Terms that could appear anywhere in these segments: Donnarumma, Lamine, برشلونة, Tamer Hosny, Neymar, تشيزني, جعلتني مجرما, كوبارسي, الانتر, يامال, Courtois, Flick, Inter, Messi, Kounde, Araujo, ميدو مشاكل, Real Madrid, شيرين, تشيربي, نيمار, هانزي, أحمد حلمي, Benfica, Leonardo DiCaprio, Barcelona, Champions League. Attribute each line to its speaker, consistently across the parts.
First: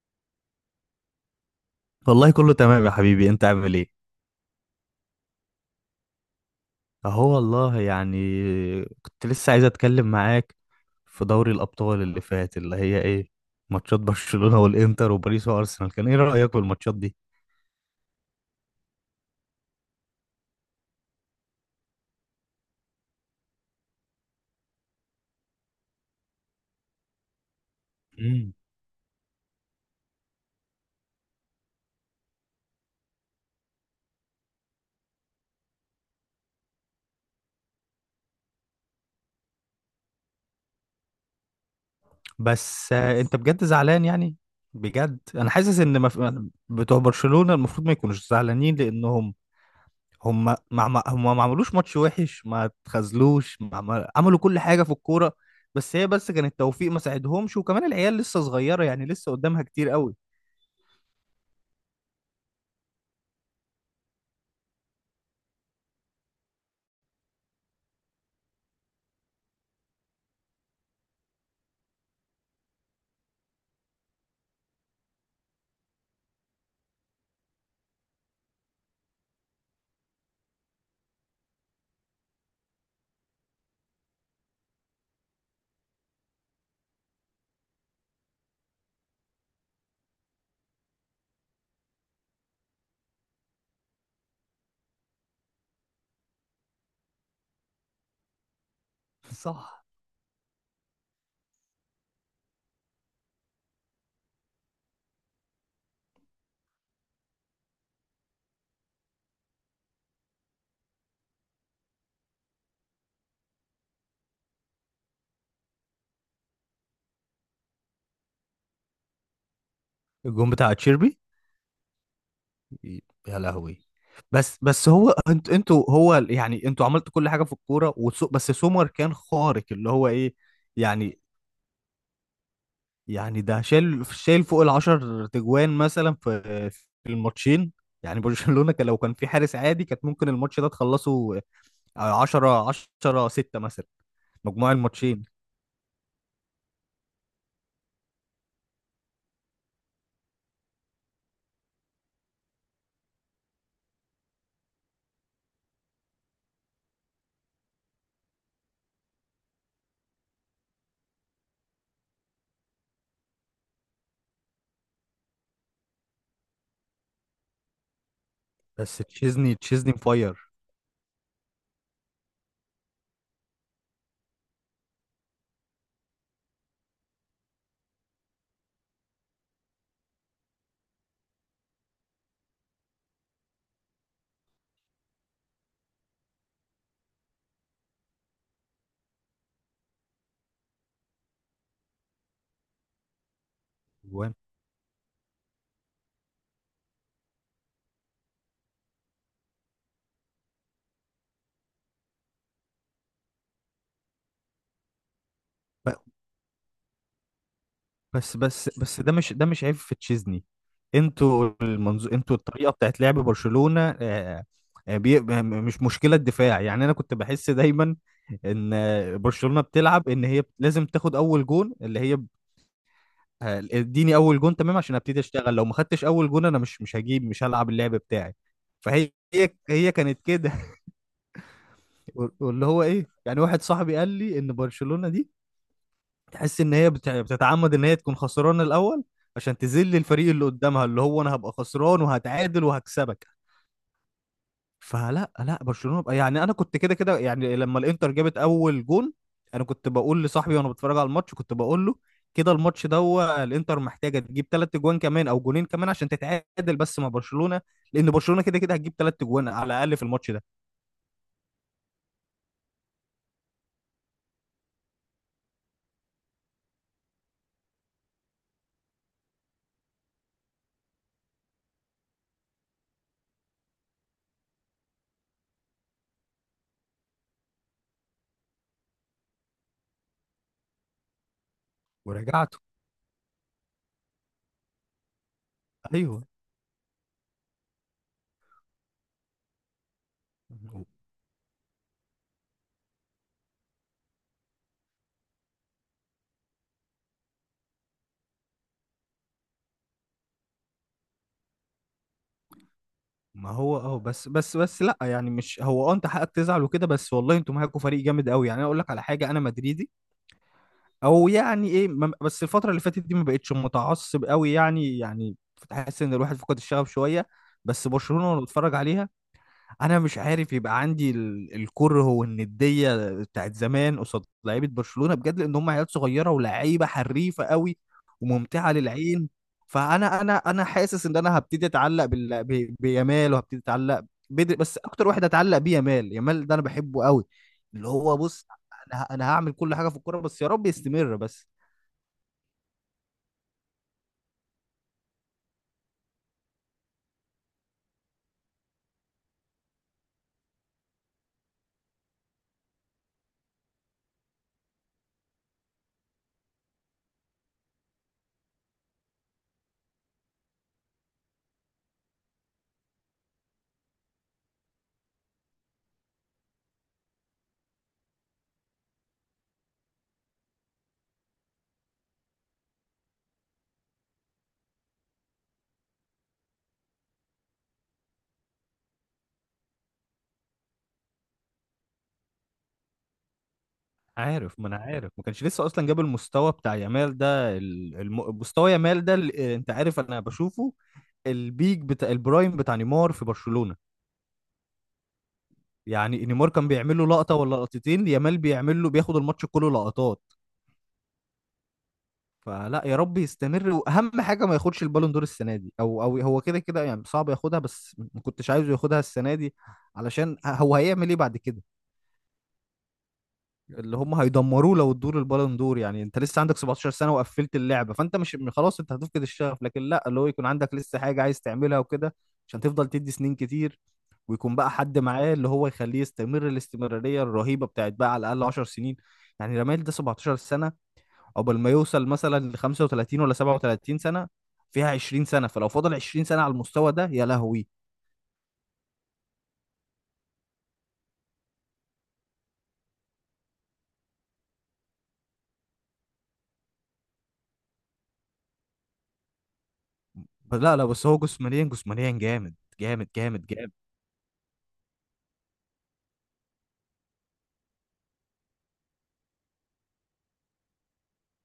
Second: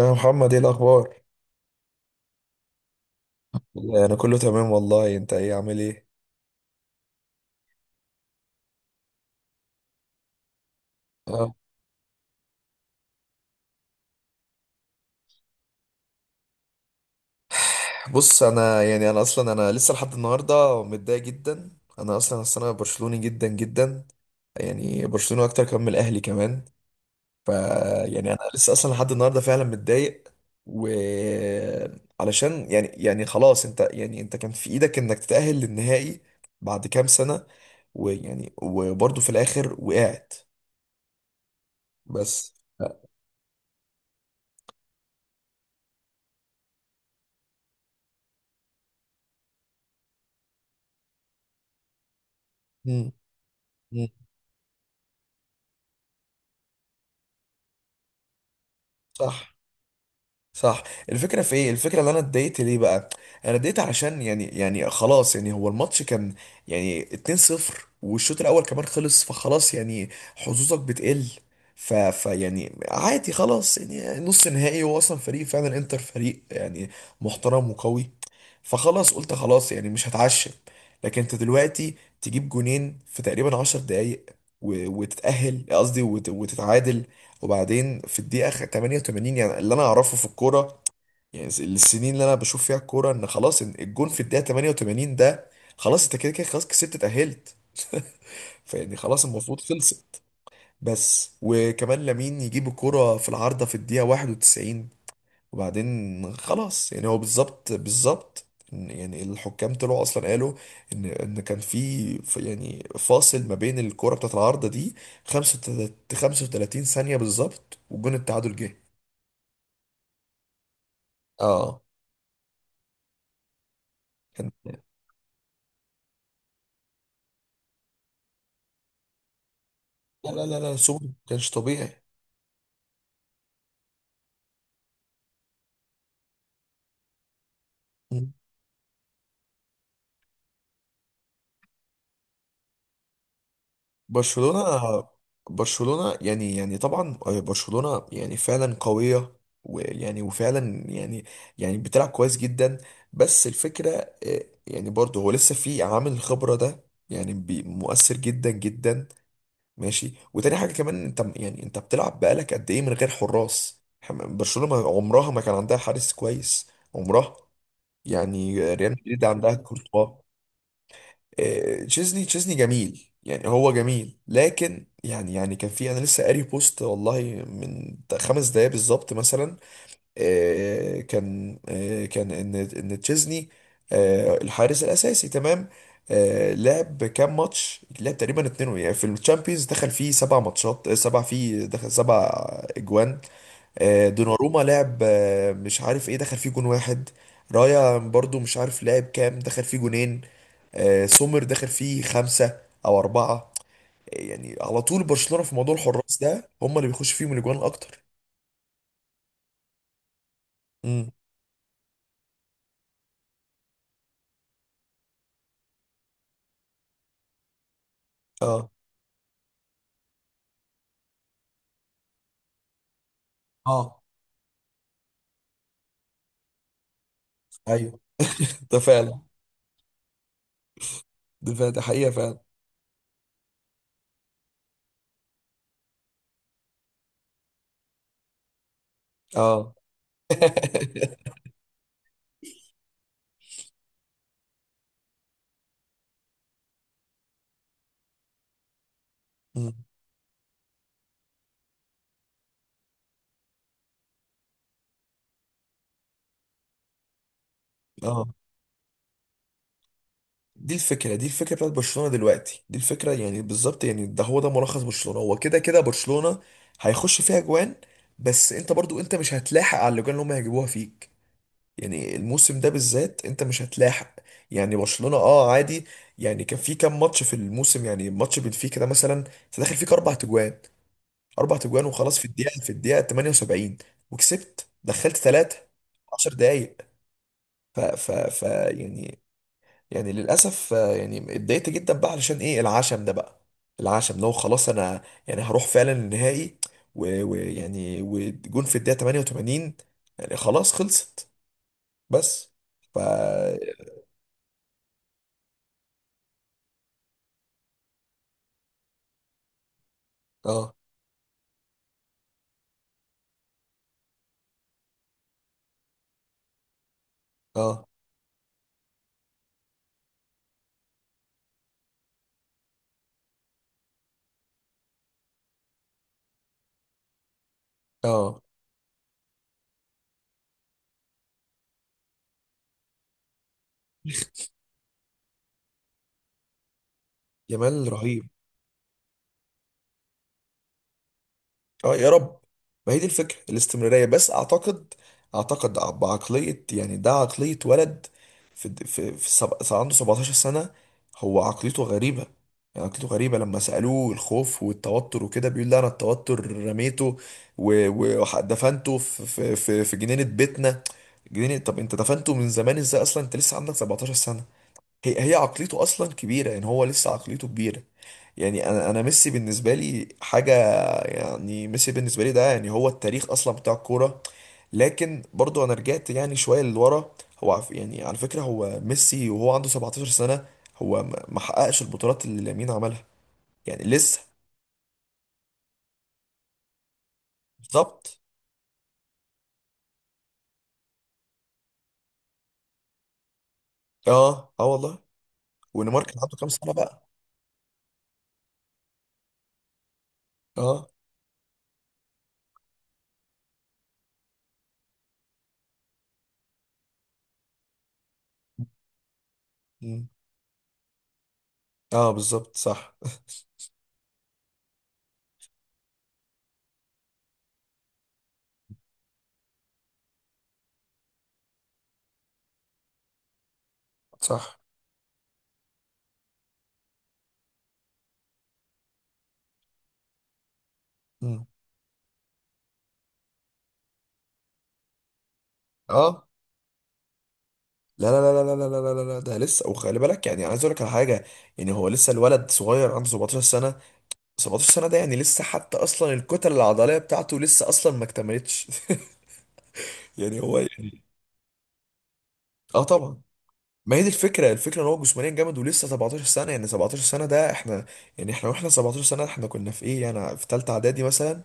Speaker 1: يا محمد، ايه الاخبار؟
Speaker 2: والله كله تمام يا حبيبي، انت عامل ايه؟
Speaker 1: انا كله تمام والله. انت ايه، عامل ايه؟
Speaker 2: اهو والله يعني. كنت لسه عايز اتكلم معاك في دوري
Speaker 1: أه.
Speaker 2: الابطال اللي فات، اللي هي ايه، ماتشات برشلونة والانتر وباريس وارسنال. كان ايه رأيك في الماتشات دي؟
Speaker 1: بص، انا اصلا لسه لحد النهارده متضايق جدا. انا اصلا أصل انا برشلوني جدا جدا. يعني برشلوني اكتر كمان من الاهلي كمان. ف يعني انا
Speaker 2: مم.
Speaker 1: لسه اصلا لحد النهارده فعلا متضايق. و علشان يعني خلاص، انت كان في ايدك انك تتأهل للنهائي بعد كام سنه، ويعني وبرضه في الاخر وقعت. بس.
Speaker 2: بس آه، انت بجد زعلان يعني؟ بجد انا حاسس ان مف... بتوع برشلونة المفروض ما يكونوش زعلانين لانهم هم ما عملوش ماتش وحش، ما
Speaker 1: مم.
Speaker 2: اتخاذلوش، ما
Speaker 1: مم.
Speaker 2: عمل... عملوا كل حاجه في الكوره. بس كان التوفيق ما ساعدهمش، وكمان العيال لسه صغيره، يعني لسه
Speaker 1: صح،
Speaker 2: قدامها كتير قوي.
Speaker 1: صح. الفكرة في ايه؟ الفكرة اللي انا اتضايقت ليه بقى، انا اتضايقت علشان يعني خلاص يعني هو الماتش كان يعني 2-0، والشوط الاول كمان خلص. فخلاص يعني، حظوظك بتقل. ف ف يعني عادي خلاص، يعني نص نهائي. هو اصلا فريق، فعلا انتر فريق يعني محترم وقوي. فخلاص قلت خلاص يعني مش هتعشم. لكن انت دلوقتي تجيب جونين في تقريبا 10 دقايق، وتتعادل، وبعدين في الدقيقة 88، يعني اللي أنا أعرفه في الكورة، يعني السنين اللي أنا بشوف فيها الكورة، إن خلاص، إن الجون في الدقيقة 88 ده، خلاص أنت كده كده خلاص، كسبت، اتأهلت. فيعني خلاص المفروض
Speaker 2: صح.
Speaker 1: خلصت. بس وكمان لامين يجيب الكرة في العارضة في الدقيقة 91، وبعدين خلاص. يعني هو بالظبط بالظبط، يعني الحكام طلعوا اصلا قالوا ان كان في يعني فاصل ما بين الكرة بتاعت العارضة دي، 35 ثانية بالظبط، وجون التعادل جه.
Speaker 2: الجون بتاع تشيربي.
Speaker 1: اه
Speaker 2: يا لهوي.
Speaker 1: كان.
Speaker 2: بس هو انت انتوا هو يعني انتوا عملتوا كل حاجه في الكوره، وسو بس سومر كان خارق، اللي هو
Speaker 1: لا
Speaker 2: ايه
Speaker 1: لا لا لا، سوبر ما
Speaker 2: يعني.
Speaker 1: كانش طبيعي.
Speaker 2: يعني ده شايل فوق العشر تجوان مثلا في في الماتشين. يعني
Speaker 1: مم.
Speaker 2: برشلونه كان، لو كان في حارس عادي، كانت ممكن الماتش ده تخلصه 10. 10 6 مثلا،
Speaker 1: برشلونة،
Speaker 2: مجموع الماتشين.
Speaker 1: برشلونة يعني طبعا. برشلونة يعني فعلا قوية. ويعني وفعلا يعني، يعني بتلعب كويس جدا. بس الفكرة، يعني برضه هو لسه في عامل الخبرة ده، يعني مؤثر جدا جدا. ماشي. وتاني حاجة كمان، انت بتلعب بقالك قد ايه من غير حراس؟ برشلونة عمرها ما كان عندها حارس كويس، عمرها. يعني ريال
Speaker 2: بس
Speaker 1: مدريد عندها
Speaker 2: تشيزني
Speaker 1: كورتوا.
Speaker 2: مفير.
Speaker 1: آه، تشيزني، تشيزني جميل، يعني هو جميل، لكن يعني كان في، انا لسه قاري بوست والله من 5 دقايق بالظبط مثلا. كان ان تشيزني الحارس الاساسي، تمام. لعب كام ماتش؟ لعب تقريبا اتنين. يعني في الشامبيونز دخل فيه 7 ماتشات، آه، سبع فيه دخل 7 اجوان.
Speaker 2: جوان.
Speaker 1: دوناروما لعب، مش عارف ايه، دخل فيه جون واحد. رايا برضو مش عارف لعب كام، دخل فيه جونين. سومر دخل فيه خمسة او اربعة. يعني على طول برشلونة في موضوع
Speaker 2: ب-
Speaker 1: الحراس ده، هم اللي بيخش فيهم الاجوان اكتر.
Speaker 2: بس ده مش، ده مش عيب في تشيزني.
Speaker 1: امم
Speaker 2: انتوا المنظو... انتوا الطريقه بتاعت لعب برشلونه آه، آه، بي... م- مش مشكله الدفاع يعني. انا كنت بحس دايما
Speaker 1: اه،
Speaker 2: ان آه، برشلونه بتلعب ان هي لازم تاخد اول جون، اللي هي ب- آه،
Speaker 1: اه،
Speaker 2: اديني اول جون تمام عشان ابتدي اشتغل، لو ما خدتش اول جون انا مش هجيب، مش هلعب اللعب
Speaker 1: ايوه،
Speaker 2: بتاعي.
Speaker 1: ده
Speaker 2: فهي
Speaker 1: فعلا،
Speaker 2: هي هي كانت كده.
Speaker 1: ده فعلا، ده حقيقة
Speaker 2: وال-
Speaker 1: فعلا.
Speaker 2: واللي هو ايه يعني، واحد صاحبي قال لي ان برشلونة دي تحس ان هي بتع- بتتعمد ان هي تكون خسرانة الاول، عشان
Speaker 1: اه.
Speaker 2: تذل الفريق اللي قدامها، اللي هو انا هبقى خسران وهتعادل وهكسبك. فلا لا برشلونة بقى يعني. انا كنت كده كده يعني، لما الانتر جابت اول جون، انا
Speaker 1: مم.
Speaker 2: كنت بقول لصاحبي وانا بتفرج على الماتش، كنت بقول له كده الماتش ده، هو الانتر محتاجة تجيب ثلاث جوان كمان او جونين كمان عشان تتعادل بس مع برشلونة، لان
Speaker 1: اه،
Speaker 2: برشلونة كده كده هتجيب ثلاث جوان على الاقل في الماتش ده.
Speaker 1: دي الفكرة، دي الفكرة بتاعت برشلونة دلوقتي، دي الفكرة يعني بالظبط. يعني ده هو، ده ملخص برشلونة. هو كده كده برشلونة هيخش فيها جوان، بس انت برضو انت مش هتلاحق على الاجوان اللي هم هيجيبوها فيك. يعني الموسم ده بالذات انت مش هتلاحق. يعني برشلونة، اه، عادي. يعني كان في كام ماتش في الموسم، يعني ماتش بنفيكا ده مثلا، انت داخل فيك 4 تجوان، 4 تجوان وخلاص،
Speaker 2: ورجعته.
Speaker 1: في الدقيقة 78، وكسبت، دخلت ثلاثة
Speaker 2: ايوه.
Speaker 1: 10 دقايق. ف ف ف يعني يعني للاسف يعني اتضايقت جدا بقى، علشان ايه العشم ده بقى؟ العشم لو خلاص انا يعني هروح فعلا النهائي، و- ويعني وجون في الدقيقه 88، يعني خلاص خلصت. بس. ف
Speaker 2: ما
Speaker 1: اه
Speaker 2: هو اه، بس لا يعني، مش هو اه انت حقك تزعل وكده، بس والله انتوا معاكوا فريق جامد قوي. يعني انا اقول لك على حاجه، انا مدريدي او يعني ايه ما- بس الفتره اللي فاتت دي ما بقتش متعصب قوي يعني، يعني تحس ان الواحد فقد الشغف شويه.
Speaker 1: اه،
Speaker 2: بس برشلونه وانا بتفرج عليها، انا مش عارف يبقى عندي ال- الكره والنديه بتاعت زمان قصاد لعيبه برشلونه بجد، لان هم عيال صغيره ولعيبه حريفه قوي
Speaker 1: اه،
Speaker 2: وممتعه للعين. فانا انا انا حاسس ان انا هبتدي اتعلق بال... ب... بيامال، وهبتدي اتعلق بدري بس. اكتر واحد اتعلق بيه يامال، يامال ده انا بحبه قوي.
Speaker 1: جمال
Speaker 2: اللي هو
Speaker 1: رهيب.
Speaker 2: بص، انا هعمل كل حاجه في الكوره، بس يا رب يستمر بس.
Speaker 1: اه، يا رب. ما هي دي الفكره، الاستمراريه. بس اعتقد، اعتقد بعقليه يعني، ده عقليه ولد. عنده 17 سنه، هو عقليته غريبه. يعني عقليته غريبه. لما سالوه الخوف والتوتر وكده، بيقول لا، انا التوتر رميته و- و- ودفنته في جنينه بيتنا. جنينه، طب انت دفنته من زمان ازاي، اصلا انت لسه عندك 17 سنه؟ هي عقليته اصلا كبيره، يعني هو لسه عقليته كبيره. يعني انا ميسي بالنسبه لي حاجه. يعني ميسي بالنسبه لي ده، يعني هو التاريخ اصلا بتاع الكوره. لكن برضو انا رجعت يعني شويه لورا. يعني على فكره، هو ميسي وهو عنده 17 سنه، هو ما حققش البطولات اللي لامين عملها. يعني لسه.
Speaker 2: عارف، ما انا عارف ما كانش لسه اصلا جاب المستوى بتاع يامال ده، ال-
Speaker 1: بالظبط.
Speaker 2: الم... مستوى يامال ده ال- آه، انت عارف انا بشوفه البيك بتاع البرايم بتاع نيمار في برشلونة.
Speaker 1: اه، اه، والله. ونيمار كان
Speaker 2: يعني
Speaker 1: عنده
Speaker 2: نيمار
Speaker 1: كام
Speaker 2: كان
Speaker 1: سنه
Speaker 2: بيعمل له
Speaker 1: بقى؟
Speaker 2: لقطة ولا لقطتين، يامال بيعمل له، بياخد الماتش كله لقطات.
Speaker 1: اه.
Speaker 2: فلا، يا رب يستمر، واهم حاجة ما ياخدش البالون دور السنة دي. او او هو كده كده يعني صعب ياخدها، بس ما كنتش عايزه ياخدها السنة دي
Speaker 1: مم.
Speaker 2: علشان هو هيعمل ايه بعد كده؟
Speaker 1: اه، بالظبط، صح.
Speaker 2: اللي هم هيدمروه لو ادوا له البالون دور. يعني انت لسه عندك 17 سنه وقفلت اللعبه، فانت مش، خلاص انت هتفقد الشغف. لكن لا، اللي هو يكون عندك لسه حاجه عايز تعملها وكده، عشان تفضل تدي سنين كتير، ويكون
Speaker 1: صح.
Speaker 2: بقى حد معاه اللي هو يخليه يستمر الاستمراريه الرهيبه بتاعت بقى على الاقل 10 سنين. يعني رمال ده 17 سنه،
Speaker 1: مم.
Speaker 2: قبل ما يوصل مثلا ل 35 ولا 37 سنه، فيها 20 سنه. فلو فضل 20
Speaker 1: اه.
Speaker 2: سنه على المستوى ده، يا لهوي.
Speaker 1: لا لا لا لا لا لا لا لا لا، ده لسه. وخلي بالك، يعني عايز اقول لك على حاجه. يعني هو لسه الولد صغير، عنده 17 سنه. 17 سنة ده يعني لسه، حتى أصلا الكتل العضلية بتاعته لسه أصلا ما اكتملتش. يعني هو
Speaker 2: لا
Speaker 1: يعني.
Speaker 2: بس هو جسمانيا جامد،
Speaker 1: اه
Speaker 2: جامد
Speaker 1: طبعا.
Speaker 2: جامد جامد.
Speaker 1: ما هي دي الفكرة، الفكرة إن هو جسمانيا جامد، ولسه 17 سنة. يعني 17 سنة ده، إحنا يعني، إحنا وإحنا 17 سنة، إحنا كنا في إيه يعني؟ في تالتة إعدادي مثلا،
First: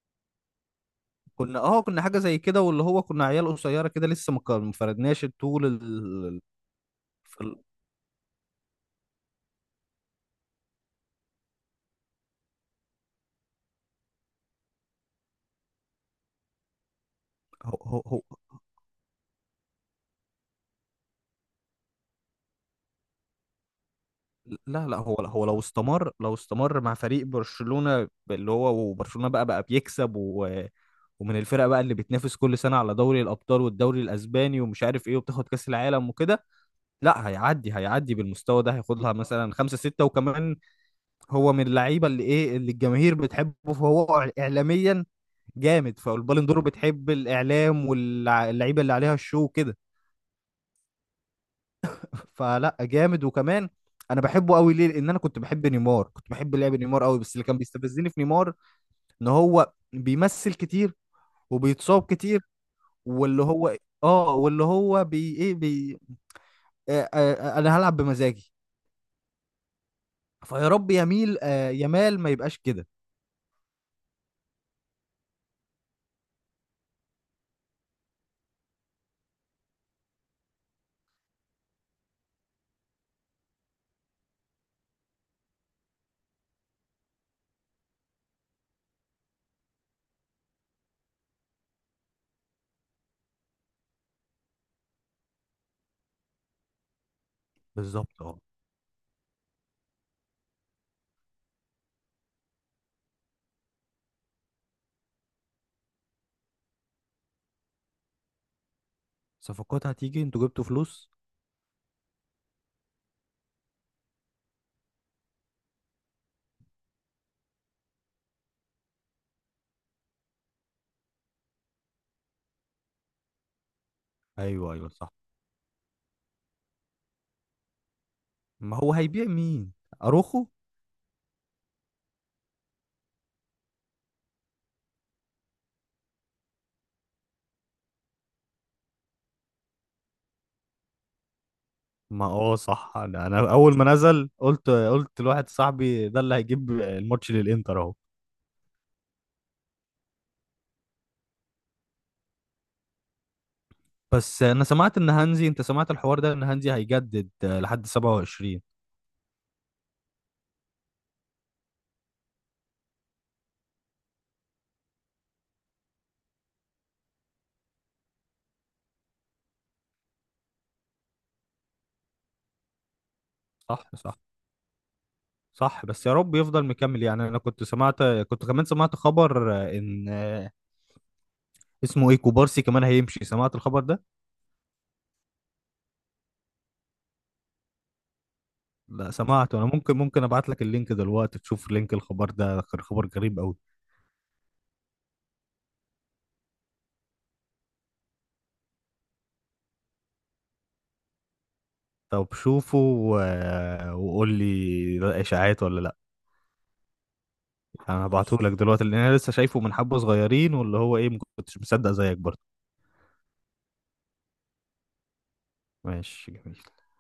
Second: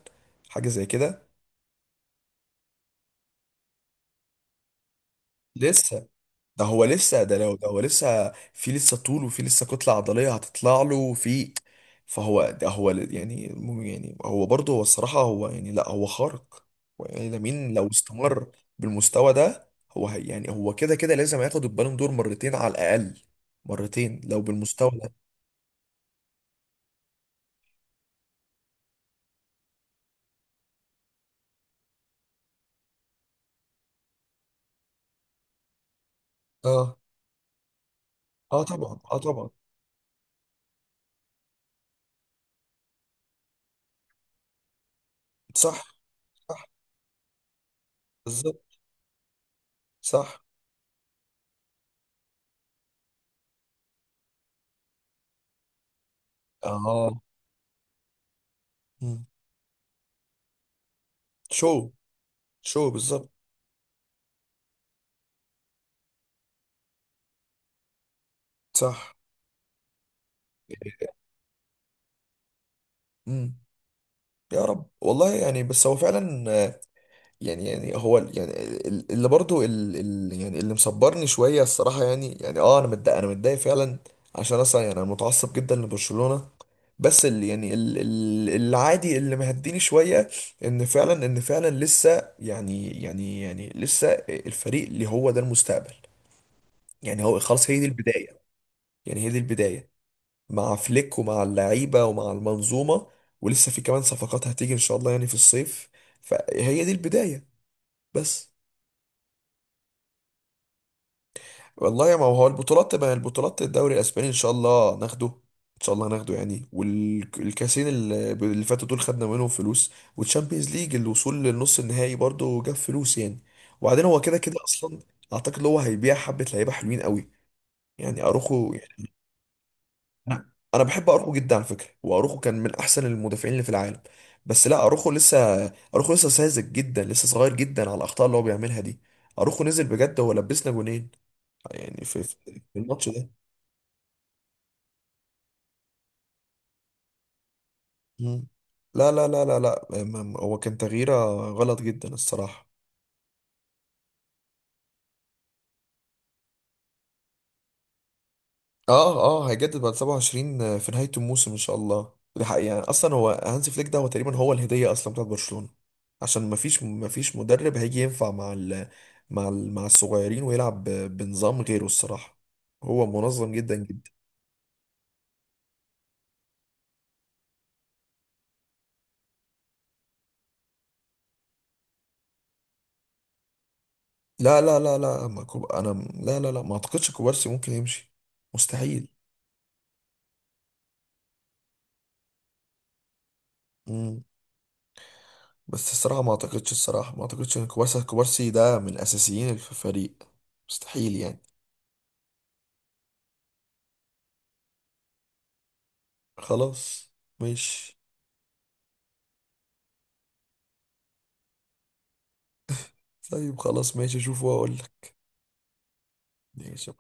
Speaker 1: حاجة زي كده.
Speaker 2: كنا اه كنا حاجه زي كده، واللي هو كنا عيال قصيره كده لسه ما كان- ما فردناش طول
Speaker 1: لسه.
Speaker 2: ال...
Speaker 1: ده هو لسه، ده
Speaker 2: في
Speaker 1: لو
Speaker 2: ال...
Speaker 1: ده هو لسه في، لسه طول وفي لسه كتلة عضلية هتطلع له، وفي. فهو ده هو يعني يعني هو برضه هو الصراحة، هو يعني لا، هو خارق. هو يعني لامين
Speaker 2: هو
Speaker 1: لو
Speaker 2: هو هو
Speaker 1: استمر بالمستوى ده، هو هي يعني هو كده كده لازم ياخد البالون دور مرتين على الأقل. مرتين لو
Speaker 2: لا
Speaker 1: بالمستوى
Speaker 2: لا
Speaker 1: ده.
Speaker 2: هو هو لو استمر، لو استمر مع فريق برشلونه، اللي هو وبرشلونه بقى بيكسب و... ومن الفرق بقى اللي بتنافس كل سنه على دوري الابطال والدوري الاسباني ومش عارف ايه، وبتاخد كاس العالم وكده،
Speaker 1: اه،
Speaker 2: لا هيعدي، هيعدي بالمستوى
Speaker 1: اه
Speaker 2: ده
Speaker 1: طبعا،
Speaker 2: هياخدها
Speaker 1: اه طبعا.
Speaker 2: مثلا خمسة ستة وكمان. هو من اللعيبه اللي ايه، اللي الجماهير بتحبه، فهو اعلاميا
Speaker 1: صح،
Speaker 2: جامد. فالبالون دور
Speaker 1: صح،
Speaker 2: بتحب الاعلام
Speaker 1: بالظبط،
Speaker 2: واللعيبه اللي عليها الشو كده.
Speaker 1: صح.
Speaker 2: فلا جامد. وكمان انا بحبه قوي ليه، لان انا كنت بحب نيمار، كنت بحب لعب نيمار قوي،
Speaker 1: اه.
Speaker 2: بس اللي كان بيستفزني في نيمار
Speaker 1: مم.
Speaker 2: ان هو بيمثل كتير
Speaker 1: شو،
Speaker 2: وبيتصاب كتير،
Speaker 1: شو بالظبط.
Speaker 2: واللي هو اه واللي هو بي ايه بي آه، انا هلعب بمزاجي.
Speaker 1: صح.
Speaker 2: فيا رب يميل آه يمال ما يبقاش كده.
Speaker 1: امم يا رب، والله. يعني بس هو فعلا. يعني هو يعني اللي برضو يعني اللي مصبرني شويه الصراحه، يعني اه انا متضايق، انا متضايق فعلا. عشان اصلا يعني انا متعصب جدا لبرشلونه. بس اللي يعني العادي اللي مهديني شويه، ان فعلا، لسه يعني لسه الفريق اللي هو ده المستقبل. يعني هو خلاص، هي دي
Speaker 2: بالظبط اه.
Speaker 1: البدايه. يعني هي دي البدايه مع فليك ومع اللعيبه ومع المنظومه. ولسه في كمان صفقات هتيجي ان شاء الله، يعني في الصيف. فهي دي البدايه. بس.
Speaker 2: صفقات هتيجي؟ انتوا جبتوا فلوس؟
Speaker 1: والله يا ما هو البطولات تبقى البطولات. الدوري الاسباني ان شاء الله ناخده، ان شاء الله ناخده يعني. والكاسين اللي فاتوا دول خدنا منهم فلوس. والتشامبيونز ليج، الوصول للنص النهائي برضو جاب فلوس يعني. وبعدين هو كده كده
Speaker 2: ايوه ايوه
Speaker 1: اصلا،
Speaker 2: صح.
Speaker 1: اعتقد هو هيبيع حبة لعيبة حلوين قوي. يعني اروخو،
Speaker 2: ما هو
Speaker 1: يعني
Speaker 2: هيبيع مين؟ اروخو؟
Speaker 1: انا بحب اروخو جدا على فكرة، واروخو كان من احسن المدافعين اللي في العالم. بس لا، اروخو لسه، اروخو لسه ساذج جدا، لسه صغير جدا على الاخطاء اللي هو بيعملها دي. اروخو نزل بجد، هو لبسنا جونين يعني في
Speaker 2: ما اه
Speaker 1: في
Speaker 2: صح،
Speaker 1: الماتش
Speaker 2: انا
Speaker 1: ده.
Speaker 2: أنا اول ما نزل قلت، قلت لواحد صاحبي ده اللي هيجيب الماتش للانتر اهو.
Speaker 1: مم. لا لا لا لا لا، هو كان تغييره غلط جدا الصراحة.
Speaker 2: بس انا سمعت ان هانزي، انت سمعت الحوار ده، ان هانزي هيجدد آه، لحد 27.
Speaker 1: اه، اه، هيجدد بعد 27 في نهاية الموسم ان شاء الله. ده حقيقي، يعني اصلا هو هانز فليك ده هو تقريبا هو الهدية اصلا بتاعت برشلونة. عشان مفيش مدرب هيجي ينفع مع ال، مع الصغيرين، ويلعب بنظام غيره، الصراحة. هو منظم جدا
Speaker 2: صح
Speaker 1: جدا.
Speaker 2: صح صح، بس يا رب يفضل مكمل. يعني انا كنت سمعت، كنت كمان سمعت خبر آه، ان آه، اسمه ايه، كوبارسي كمان هيمشي، سمعت الخبر ده؟
Speaker 1: لا لا لا لا، ما كوب... انا، لا لا لا، ما اعتقدش كوبارسي ممكن يمشي. مستحيل.
Speaker 2: لا سمعته انا، ممكن ابعت لك اللينك دلوقتي تشوف لينك الخبر ده، كان خبر غريب قوي.
Speaker 1: مم. بس الصراحة ما اعتقدش، ان كوبارسي، ده من اساسيين في الفريق. مستحيل يعني.
Speaker 2: طب شوفه و- وقول لي ده اشاعات ولا لا.
Speaker 1: خلاص، ماشي.
Speaker 2: انا هبعتهولك دلوقتي لان انا لسه شايفه من حبه صغيرين واللي هو ايه، ما كنتش مصدق زيك برضه.
Speaker 1: طيب خلاص، ماشي، اشوف واقول لك.
Speaker 2: ماشي.
Speaker 1: ماشي.